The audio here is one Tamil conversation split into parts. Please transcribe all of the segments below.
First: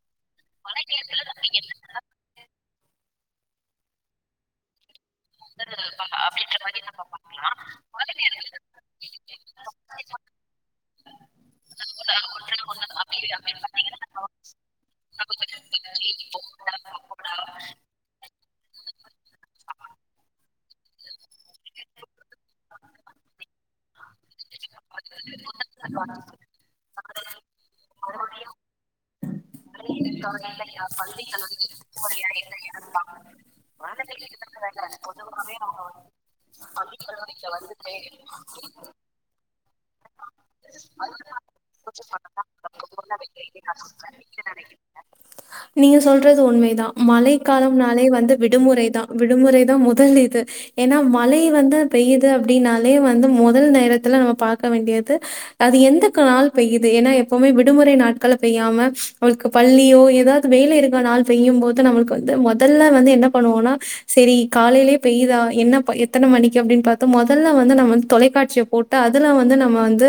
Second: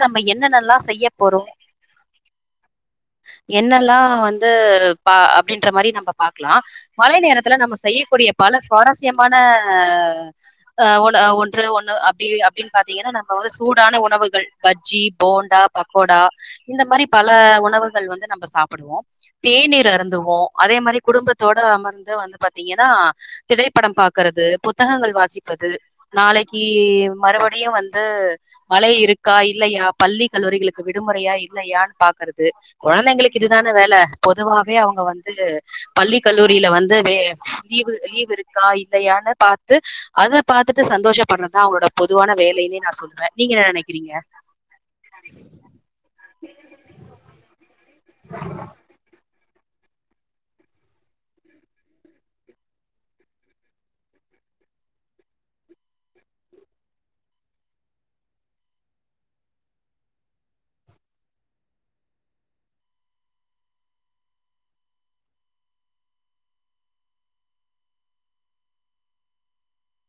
நம்ம என்னனெல்லா செய்ய போறோ என்னல்லா வந்து பா அப்டின்ற மாரி நம்ம பாக்கலா மழை நேரத்துல நம்ம செய்யக்கூடிய பல சுவாரஸ்யமான அ ஒ ஒன்று ஒண்ணு அப்டி அப்டின்னு பாத்தீங்கன்னா நம்ம வந்து சூடான உணவுகள் பஜ்ஜி போண்டா பக்கோடா இந்த மாதிரி பல உணவுகள் வந்து நம்ம சாப்பிடுவோ தேநீர் அருந்துவோ அதே மாரி குடும்பத்தோட அமர்ந்து வந்து பாத்தீங்கன்னா திரைப்படம் பாக்குறது போ புத்தகங்கள் வாசிப்பது நாளைக்கு மறுபடியு வந்து மழை இருக் க்கா இல்லையா பள்ளி கல்லூரிகளுக்கு விடுமுறையா இல்லையான்னு பாக்கறது கொழந்தைங்களுக்கு இதுதான வேலை பொதுவாவே அவங்க வந்து பள்ளி கல்லூரில வந்து வே லீவ லீவ் இருக்கா இல்லையானு பாத்து அத பாத்துட்டு சந்தோஷ படுறதுதா அவங்ளோட பொதுவான வேலைன்னே நா சொல்வே நீங்க என்ன நெனைக்கிறீங்க நீங்க சொல்றது உண்மைதா மழை காலம்னாலே வந்து விடுமுறை தா விடுமுறை தா முதல் இது ஏனா மழை வந்து பெய்து அப்டின்னாலே வந்து முதல் நேரத்துல நம்ம பாக்க வேண்டியது அது எந்த நாள் பெய்யுது ஏனா எப்பவுமே விடுமுறை நாட்கள்ல பெய்யாம நம்ளுக்கு பள்ளியோ ஏதாவது வேலை இருக்கிற நாள் செய்யு போது நம்ளுக்கு வந்து முதல்ல வந்து என்ன பண்ணுவோனா சேரி காலைலே பெய்யுதா என்ன பா எத்தன மணிக்கு அப்டின்னு பாத்து முதல்ல வந்து நம்ம வந்து தொலைக்காட்சிய போட்டு அதுல வந்து நம்ம வந்து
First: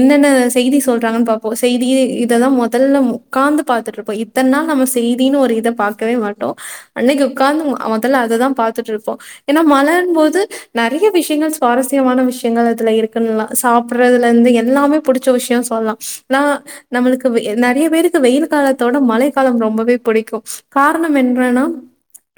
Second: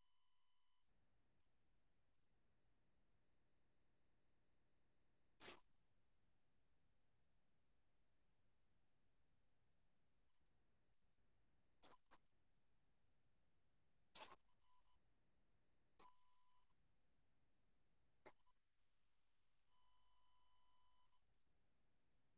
என்னென்ன செய்தி சொல்றாங்கனு பாப்போ செய்தி இததா முதல்ல உக்காந்து பாத்துட்டு இருப்போ இத்தன் நாள் நம்ம செய்தின்னு ஒரு இத பாக்கவே மாட்டோ அன்னைக்கு உக்காந்து முதல்ல அததா பாத்துட் இருப்போ ஏனா மழ போது நெறைய விஷயங்கள் சுவாரஸ்யமான விஷயங்கள் அதுல இருக்குன்ல்லா சாப்பிடுறதுல இருந்து எல்லாமே புடிச்ச விஷயம் சொல்லா நா நமளுக்கு நெறைய பேரு வெயில் காலத்தோட மழை காலம் ரொம்பவே புடிக்கு காரணம் எனன்னா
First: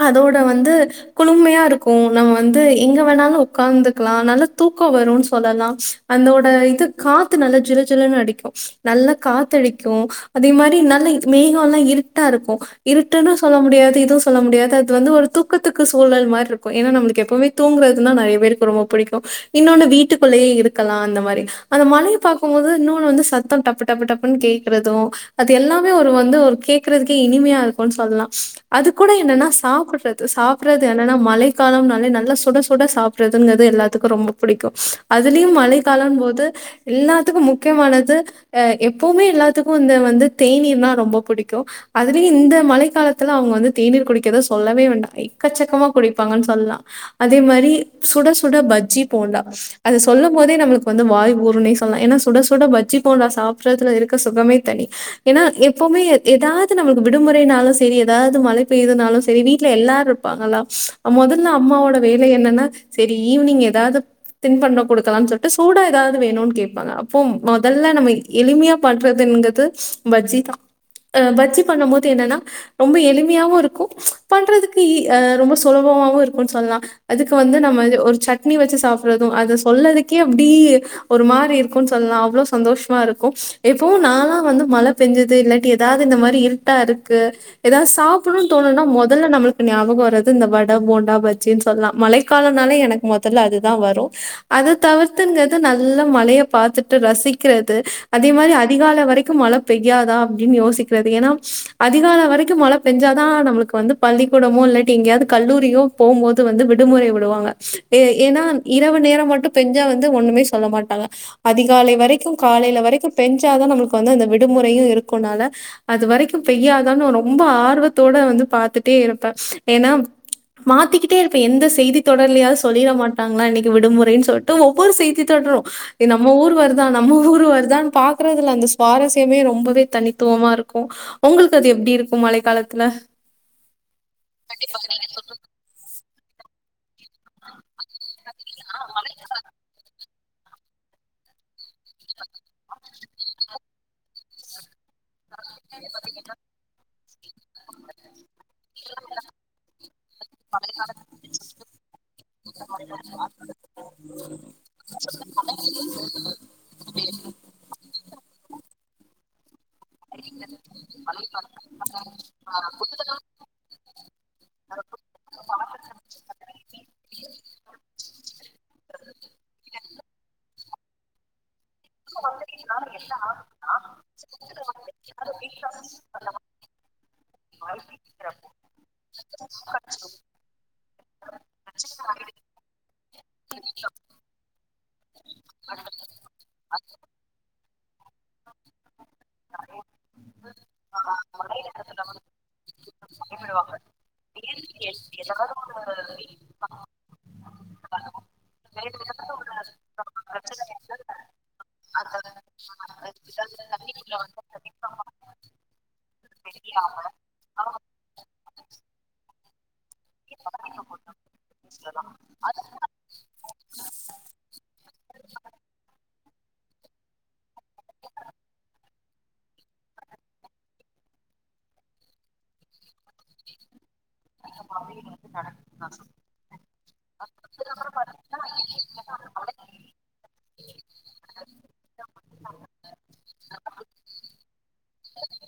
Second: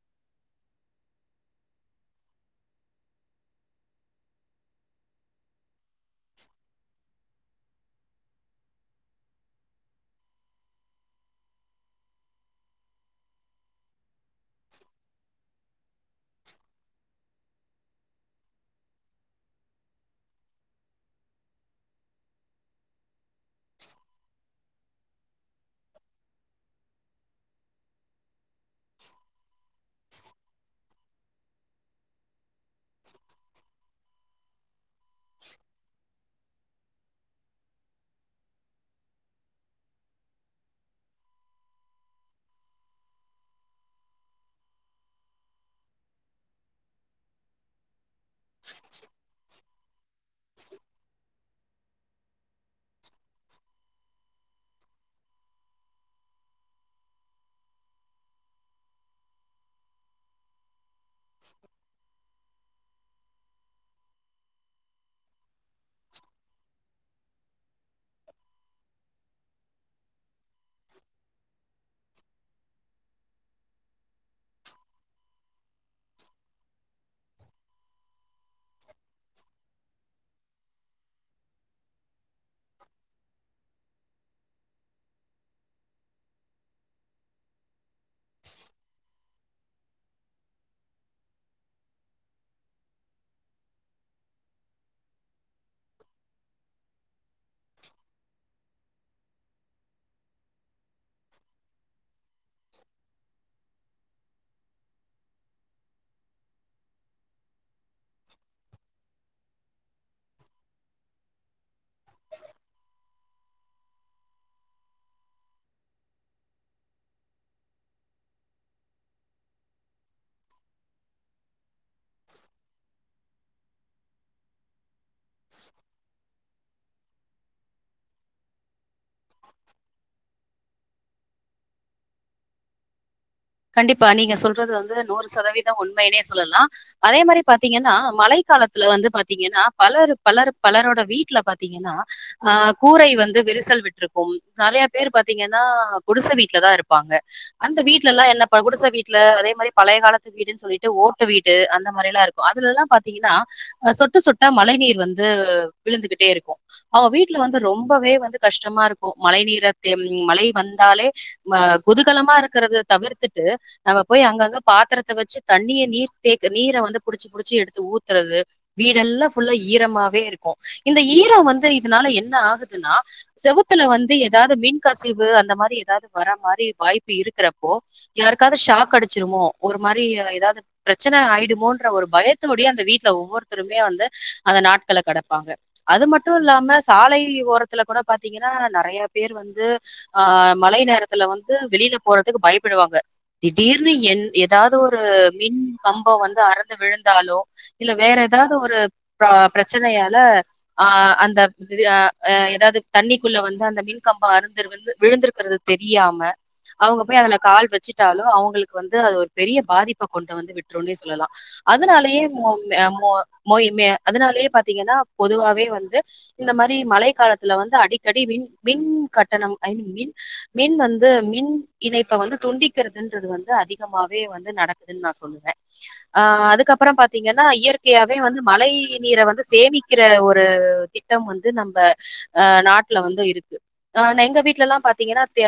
அதோட வந்து குழுமையா இருக்கு நம்ம வந்து எங்க வேணாலு உ்க்காந்துக்கலா நல்லா தூக்க வருனு சொல்லலா அந்தோட இது காத்து நல்லா ஜில் ஜில்ன்னு அடிக்கு நல்லா காத்தடிக்கு அதே மாரி நல்ல மேகல்லா இருட்டா இருக்கு இருட்டுன்னு சொல்ல முடியாது எதுவு சொல்ல முடியாது அது வந்து ஒரு தூக்க தூக்கத்துக்கு சூழல் மாரி இருக்கு ஏனா நம்ளுக்கு எப்பவுமே தூங்குறதுனா நறைய பேருக்கு ரொம்ப புடிக்கு இன்னொன்னு வீட்டுக்குள்ளேயே இருக்கலா அந்த மாரி அந்த மழையை பாக்கும்போது இன்னொன்னு வந்து ச த்தம் டப்பு டப்பு டப்புன்னு கே்கறது அது எல்லாமே ஒரு வந்து ஒரு கேக்குறதுக்கே இனிமையா இருக்குனு சொல்லலா அது கூட என்னன்னா சாப்புடுறது சாப்படுறது என்னன்னா மழைக்காலம்னாலே நல்லா சுட சு ட சாப்றதுங்கறது எல்லாத்துக்கு ரொம்ப புடிக்கு அதுலயு மழை காலம் போது எல்லாத்துக்கு முக்கியமானது அ எப்போமே எல்லாத்துக்கு இந்த வந்து தேநீர்னா ரொம்ப புடிக்கு அதுலயு இந்த மழை காலத்துல அவங்க வந்து தேநீர் குடிக்கத சொல்லவே வேண்டா எக்கசக்கமா குடிப்பாங்கனு சொல்லலா அதே மாரி சுட சுட பஜ்ஜி போண்டா அது சொல்லும் போதே நம்மளுக்கு வந்து வாய் ஊரின் சொல் லலா ஏனா சுட சுட பஜ்ஜி போண்டா சாப்பிடுறதுல இருக்க சுகமே தனி ஏனா எப்போமே எதாவது நம்ளுக்கு விடுமுறைனாலுசரி ஏதாவது மழ பெயுதுனாலு சரி வீட்ல எல்லாரு ப்பாங்களா முதல்ல அம்மாவோட வேலை என்னன்னா சேரி ஈவினிங் ஏதாவ்து தின் பண்ணோ குடுக்கலானு சொல்ட்டு சூடா ஏதாவ்து வேணுனு கேப்பாங்க அப்போ முதல்ல நம்ம எளிமையா பண்றதுங்கது பஜ்ஜி தா அ பஜ்ஜி பண்ணு போது என்னன்னா ரொம்ப எளிமையாவு இருக்கு பண்றதுக்கு அ ரொம்ப சுலபமாவு இருக்குனு சொல்லலா அதுக்கு வந்து நம்ம ஒரு சட்னி வச்சு சாப்றது அத சொல்லதுக்கே அப்டி ஒரு மாரி இருக்குனு சொல்லா அவ்ளோ சந்தோஷமாருக்கு எப்பவு நாலா வந்து மழ பெஞ்சது இல்லாட்டி ஏதாவது இந்த மாரி இருட்டா இருக்கு ஏதாவது சாப்படுணுனு தோணுனா முதல்ல நம்ளுக்கு ஞாபகம் வரது இந்த வடை போண்டா பஜ்ஜினு சொல்லா மழைக்காலனாலே எனக்கு மொதல்ல அதுதா வரு அத தவித்துங்கது நல்ல மழைய பாத்துட்டு ரசிக்கிறது அதே மாரி அதிகால வரைக்கு மழ பெய்யாதா அப்டின்னு யோசிக்கிறது ஏனா அதிகால வரைக்கு மழ பெஞ்சாதா நம்ளுக்கு வந்து பள்ளிக்கூடமோ இல்லாட்டி எங்கேயாது கல்லூரியோ போம்போது வந்து விடுமுறை விடுவாங்க ஏனா இரவு நேரம் மட்டும் பெஞ்சா வந்து ஒண்ணுமே சொல்ல மாட்டாங் அதிகாலை வரைக்கு காலைல வரைக்கு பெஞ்சாதா நம்ளுக்கு வந்து அந்த விடுமுறையு இருக்கும்னால அது வரைக்கு பெய்யாதா ரொம்ப ஆர்வத்தோட வந்து பாத்துட்டே இருப்ப ஏனா மாத்திக்கிட்டே இருப்ப எந்த செய்தி தொடர்லயாது சொல்லிர மாட்டாங்களா இன்னக்கி விடுமுறைன் சொல்ட்டு ஒவ்வொரு செய்தி த்தி தொடரு நம்ம ஊர் வருதா நம்ம ஊர் வருதான் பாக்றதுல அந்த சுவாரஸ் எப்பவுமே ரொம்பவே தனித்துவமா இருக்கு உங்ளுக்கு அது எப்டி இருக்கு மழை காலத்துல கண்டிப்பா நீங்க சொல்றது வந்து நூறு சதவீதம் உண்மைனே சொல்லலா அதே மாரி பாத்தீங்கன்னா மலைப் க் காலத்துல வந்து பாத்தீங்கனா பலரு பலர் பலரோட வீடல பாத்தீங்கனா ஆ கூரை வந்து விரிசல் விட்ருக்கும் நறைய பேர் பாத்தீங்கனா குடிச வீட்ல தா இருப்பாங்க அந்த வீட் வீட்டலா என்ன குடிச வீட்ல அதே மாரி பழைய காலத் மத்தி வீடுன் சொல்லிட்டு ஓட்டு வீடு அந்த மாரில்லா இருக்கு அதுல எல்லா பாத்தீங்கனா ஆ சொட்டு சொட்டா மழை நீர் வந்து விழுந்துகிட்டே இருக்கு அவ வீட்ல வந்து ரொம்பவே வந்து கஷ்டமா இருக்கு மழை நீர தேம் மழை வந்தாலே ஆ குதூகலமா இருக்கரத தவிர்த்துட்டு அவ போய் அங்கங்க பாத்தரத்த வச்சி தண்ணிய நீர் தேக் நீர வந்து புடிச்சி புடிச்சி எடுத்து ஊத்துதறது வீடெல்லா ஃபுல்லா ஈரமாவே இருக்கு இந்த ஈரம் வந்து இதுனால என்ன ஆகுதுன்னா செவுத்துல வந்து ஏதாவது மின் கசிவு அந்த மாரி ஏதாவது வர மாரி வாய்ப்பு இருக்கறப் போ யாருக்காது ஷாக் அடிச்சிருமோ ஒரு மாரி ஏதாது பிரச்சன ஆயிடுமோன்ற ஒரு பயத்தோடயே அந்த வீட்ல ஒவ்வொருத்தருமே வந்து அந்த நாட்கள கடப்பாங்க அது மட்டு இல்லாம சாலை ஓரத்துல கூட பாத்தீங்கனா நறையப் பேர் வந்து ஆ மழை நேரத்துல வந்து வெளியில போறத் பயப்பிடுவாங்க திடீர்ன் என் ஏதாது ஒரு மின் கம்பம் வந்து அறந்து விழுந்தாலோ இல்ல வேற எதாவது ஒரு பிரச்சனையால ஆ அந்த ப்தி அஏதாவது தண்ணிக்குள்ள வந்து அந்த மின் கம்பம் அருந்து வந் விழுந்திருக்கறது தெரியாம அவங்கப் அதுல கால் வச்சுட்டாலு அவுங்களுக்கு வந்து அது ஒரு பெரிய பாதிப்ப கொண்டு வந்து விட் துருனே சொல்லலா அதுனாலயே மே மோ மோய் மே அதுனாலே பாத்தீங்கனா பொதுவாவே வந்து இந்த மாரி மழை காலத்துல வந்து அடிக்கடி மின் மின் கட்டணம் ஐ மின் மின் வந்து மின் இத இப்ப வந்து துண்டிக்கறதுன்றது வந்து அதிகமாவே வந்து நடக்குதுன் நா சொல்வ ஆ அதுக்கப்புற பாத்தீங்கனா இயற்கையாவே வந்து மழை நீர வந்து சேமிக்கிற ஒரு திட்டம் வந்து நம்ம அ நாட்ல வந்து இருக்கு ஆ ன எங்க வீட்டெல்லா பாத்தீங்கனா தே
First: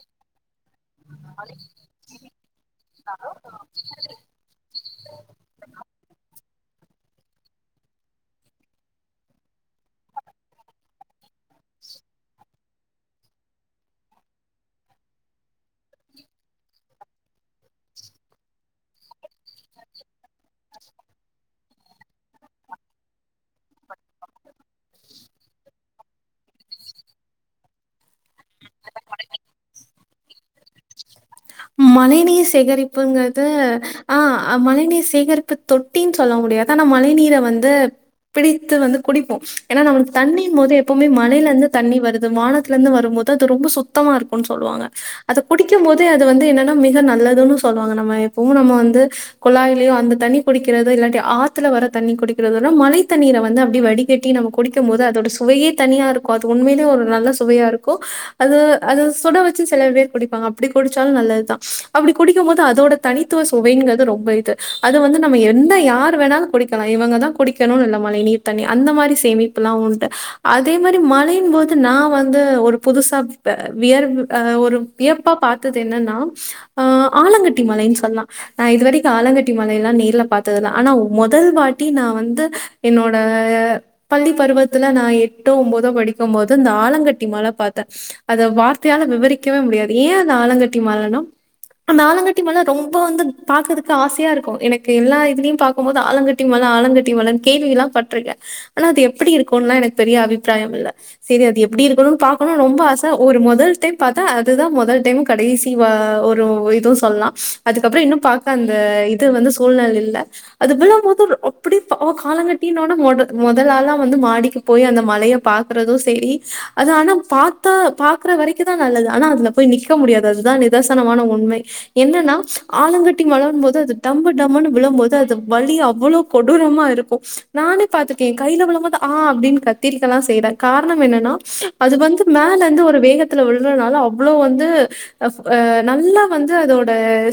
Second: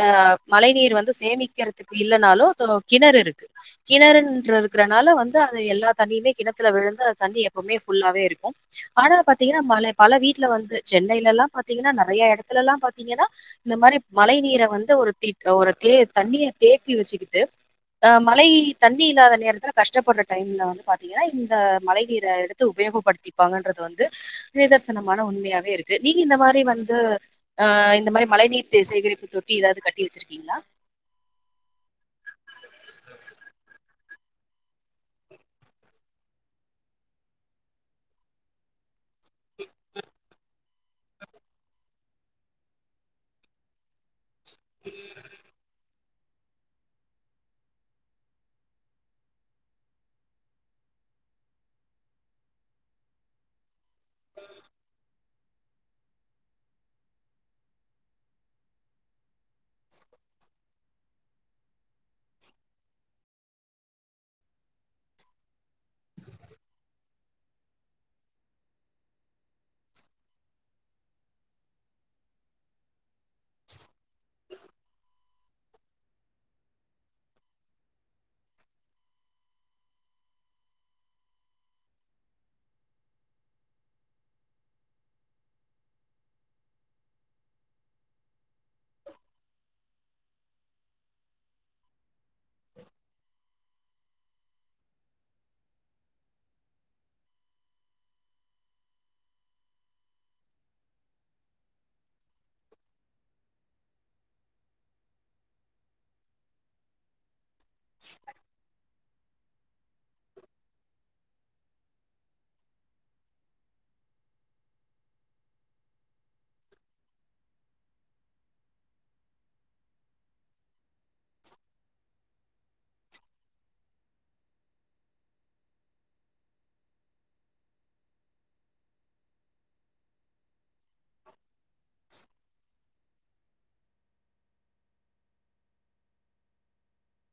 மழை நீர் வந் சேமிக்கறதுக்கு இல்லனாலு து கிணறு இருக்கு கிணறுன்றருக்குறனால வந்து அது எல்லா தண்ணியுமே கிணத்துல விழுந்து அது தண்ணி எப்பவுமே ஃபுல்லாவே இருக்கும் ஆனா பாத்தீங்கனா மழ பல வீட்ல வந்து சென்னைலல்லா பாத்தீங்கனா நறைய எடத்துலல்லா பாத்தீங்கனா இந்த மாரி மழை நீர வந்து ஒரு தே ஒரு தே தண்ணிய தேக்கி வச்சிக்கிட்டு மழை தண்ணி இல்லாத நேரத்துல கஷ்டப்பட்ற டைம்ல வந்து பாத்தீங்கனா இந்த மழை நீர எடுத் துஉபயோகப்படுத்திப்பாங்கன்றது வந்து நிதர்சனமான உண்மையாவே இருக்கு நீங்க இந்த மாரி வந்து ஆ இந்த மாரி மழை நீர் சேகரிப்பு தொட்டி ஏதாவது கட்டி வச்சிருக்கீங்களா மழை நீர் சேகரிப்புங்றது ஆ மழை நீர் சேகரிப்பு தொட்டின் சொல்ல முடியாது ஆனா மழை நீர வந்து பிடித்து வந்து குடிப்போம் ஏனா நம்ளுக்கு தண்ணின் போது எப்போவுமே மழையில இருந்து தண்ணி வருது மானத் த்துல இருந்து வரும்போது அது ரொம்ப சுத்தமா இருக்குன் சொல்லுவாங்க அத குடிக்கு போது இத வந்து என்னன்னா மிக நல்லதுனு சொல்லுவாங்க நம்ம எப்பவு நம்ம வந்து குழாயிலயு அந்த தண்ணி குடிக்கிறது இல்லாட்டி ஆத்துல வர தண்ணி குடிக்கிறது விட மழை தண்ணீர வந்து அப்டியே வடிக் கட்டி நம்ம குடிக்கு மோது அதோட சுவையே தனியா இருக்கு அது உண்மையிலே ஒரு நல்ல சுவையா இருக்கு அது அது சுட வெச்சு சில பேர் குடிப்பாங்க அப்டி குடிச் சாலு நல்லதுதா அப்டி குடிக்கு மோது அதோட தனித்துவ சுவைங்கிறது ரொம்ப இது அது வந்து நம்ம எந்த யா ரு வேணாலு குடிக்கலா இவங்கதா குடிக்கணுனில்ல மழை நீர் தண்ணி அந்த மாரி சேமிப்புல்லா உண்டு அதே மாரி மழையின் போது நா வந்து ஒரு புதுசா வியர்வு அ ஒரு வியப்பா பாத் தது என்னன்னா அ ஆலங்கட்டி மழைன் சொல்லா நா இதுவரைக்கு ஆலங்கட்டி மழையெல்லா நேர்ல பாத்ததுல ஆனா முதல் வாட்டி நா வந்து என்னோட பள்ளி பருவத்துல நா எட்டோ உம்போதோ படிக்கும்போது இந்த ஆலங்கட்டி மழ பாத்த அத வார்த்தையால விவரிக்கவே முடியாது ஏ ரா ஆலங்கட்டி மழன்னா அந்த ஆலங்கட்டி மழ ரொம்ப வந்து பாக்கறதுக்கு ஆசையா இருக்கு எனக்கு எல்லா இதுலியு பாக்கும் போது ஆலங்கட்டி மழ ஆலங்கட்டி மழன் கேள்விலா பட்ருக்க ஆனா அது எப்படி இருக்குன்லா எனக்கு பெரிய அபிப்ராயம் இல்ல செரி அது எப்டி இருக்கணுன் பாக்கணுன் ரொம்ப ஆச ஒரு முதல் டைம் பாத்தா அதுதா முதல் டைமு கடைசி வ ஒரு இதுவு சொல்லா அதுக்கப்புறோ இன்னு பாக்க அந்த இது வந்து சூழ்ல் இல்ல அதுவிழும்போது ர அப்படி பா ஆலங்கட்டினோன முட முதல் ஆளா வந்து மாடிக்கு போய் அந்த மழய பாக்கறது செரி அது ஆனா பாத்த பாக்குற வரைக்குதா நல்லது ஆனா அதுல போய் நிக் க முடியாது அதுதா நிதர்சனமான உண்மை என்னன்னா ஆலங்கட்டி மழன் போது அது டம்மு டம்முன்னு விழும்போது அது வலி அவ்வளோ கொடூரமா இருக்கு நானே பாத்துருக்கே எ கையில விழும்போது ஆ அப்டின் கத்திருக்கலா செய்வே காரணம் என்னன்னா அது வந்து மேலெந்து ஒரு வேகத்துல விழறனால அவ்வளோ வந்து அஃப் ஆ நல்லா வந்து அதோட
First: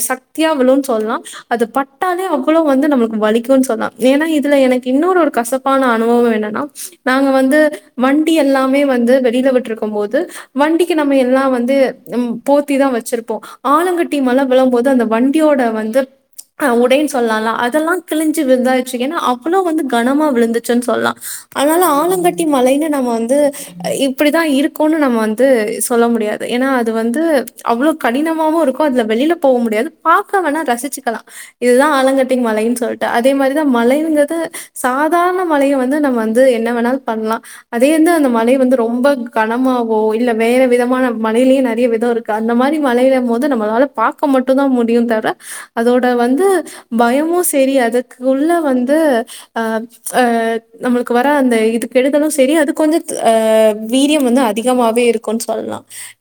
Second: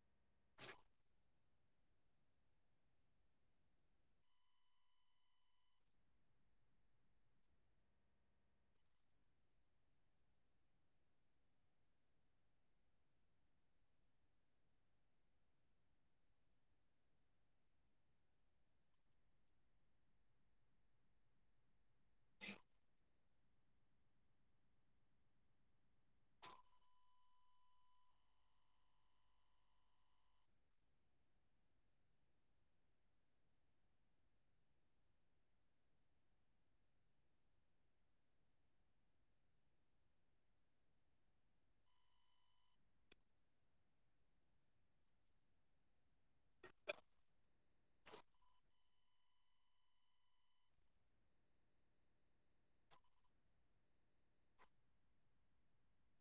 சக்தியா விழுன் சொல்லா அது பட்டாலே அவ்வளோ வந்து நமக்கு வலிக்குன் சொல்லா ஏனா இதுல எனக்கு இன்னொரு ஒரு கசப்பான அனுபவோ என்னன்னா நாங்க வந்து வண்டி எல்லாமே வந்து வெளியில விட்ருக்கும்போது வண்டிக்கு நம்ம எல்லா வந்து ம் போத்திதா வெச்சிருப்போ ஆலங்கட்டி மழ விழும்போது அந்த வண்டியோட வந்து ஆ உடைன் சொல்லால்ல அதெல்லா கிழிஞ்சி விழுந்தாய்ச்சு ஏனா அவ்வளோ வந்து கனமா விழுந்துச்சுன் சொல்லா அதனால ஆலங்கட்டி மழைன்னு நம்ம வந்து இப்படிதா இருக்குன்னு நம்ம வந்து சொல்ல முடியாது ஏனா அது வந்து அவ்வளோ கடினமாவு இருக்கு அதுல வெளில போவ முடியாது பாக்க வேணா ரசிச்சிக்கலா இதுதா ஆலங்கட்டி மழைன் சொல்ட்டு அதே மாரிதா மழைங்கது சாதாரண மழைய வந்து நம்ம வந் து என்ன வேணால் பண்லா அதே வந்து அந்த மழை வந்து ரொம்ப கனமாவோ இல்ல வேற விதமான மழையில நெறய விதோ இரு அந்த மாரி மழையில போது நம்மளால பாக்க மட்டுதா முடியு தவிர அதோட வந்து பயமு செரி அதுக்குள்ள வந்து ஆ ஆ நம்மளுக்கு வர அந்த இது கெடுதலு செரி அது கொஞ்சா அ வீரியம் வந்து அதிகமாவே இருக்குன் சொல்லா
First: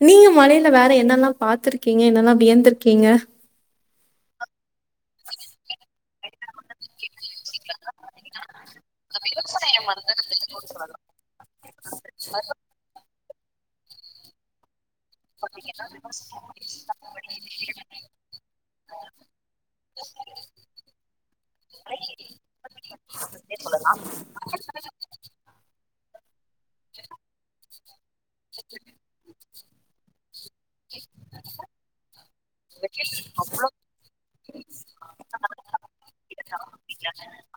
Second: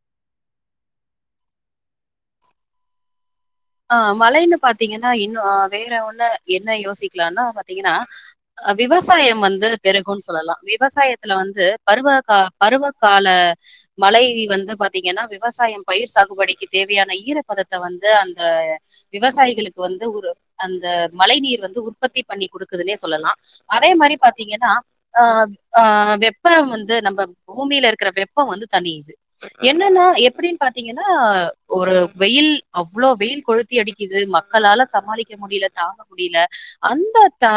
நீங்க மழைல வேற என்னெல்லா பாத்துருக்கீங்க என்னெல்லா வியந்திருக்கீங்க ஆ மழன்னு பாத்தீங்கன்னா இன்னு அ வேற ஒண்ணு என்ன யோசிக்லானா பாத்தீங்கனா அ விவசாயம் வந்து பெருகுன் சொல்லலா விவசாயத்துல வந்து பருவ கா பருவ கால மழை வந்து பாத் தீங்கன்னா விவசாயம் பயிர் சாகுபடிக்கு தேவையான ஈரப்பதத்த வந்து அந்த விவசாயிகளுக் இப்ப வந்து ஒரு அந்த மழை நீர் வந்து உற்பத்தி பண்ணி குடுக்குதுன்னே சொல்லலா அதே மாரி பாத் த்திங்கன்னா ஆ ஆ வெப்பம் வந்து நம்ப பூமில இருக்குற வெப்பொ வந்து தனியிது என்னன்னா எப்டின்னு பாத்திங்கன்னா ஒரு வெயில் அப் வெயில் கொழுத்தி அடிக்குது மக்களால சமாளிக்க முடியல தாக முடியல அந்த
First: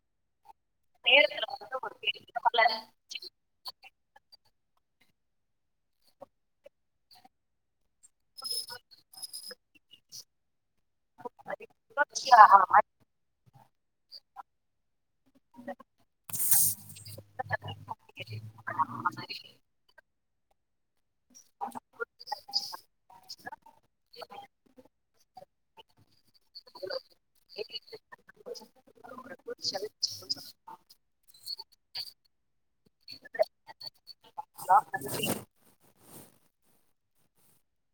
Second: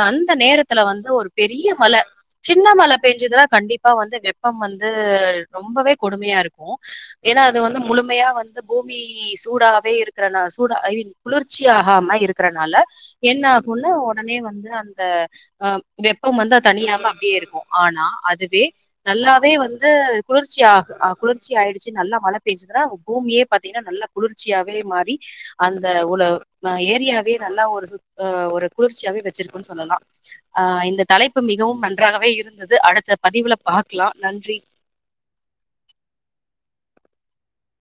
அந்த நேரத்துல வந்து ஒரு பெரிய மழ சின்ன மழ பேஞ்சுதுனா கண்டிப்பா வந்து வெப்பம் வந்து ரொம்பவே கொடுமையா இருக்கு ஏன்னா அது வந்து முழுமையா வந்து பூமி சூடாவே இருக்குற நா சூடா ஐ மீன் குளிர்ச்சி ஆகாம இருக்குறனால என்ன ஆகுன்னா ஒடனே வந்து அந்த அ வெப்பம் வந்து தனியாம அப்டியே இருக்கு ஆனா அதுவே நல்லாவே வந்து குளிர்ச்சி ஆ ஆ குளிர்ச்சி ஆயிடுச்சு நல்லா மழ பேஞ்சதுன்னா பூமியே பாத்திங்கன்னா நல்ல குளிர்ச்சியாவே மா ரி அந்த உல ஏரியாவே நல்லா ஒரு சுத் அ ஒரு குளுர்ச்சியாவே வச்சிருக்குன்னு சொல்லலா அ இந்த தலைப்பு மிகவும் நன்றாகவே இருந்தது அடுத்த பதிவுல பாக்கலா நன்றி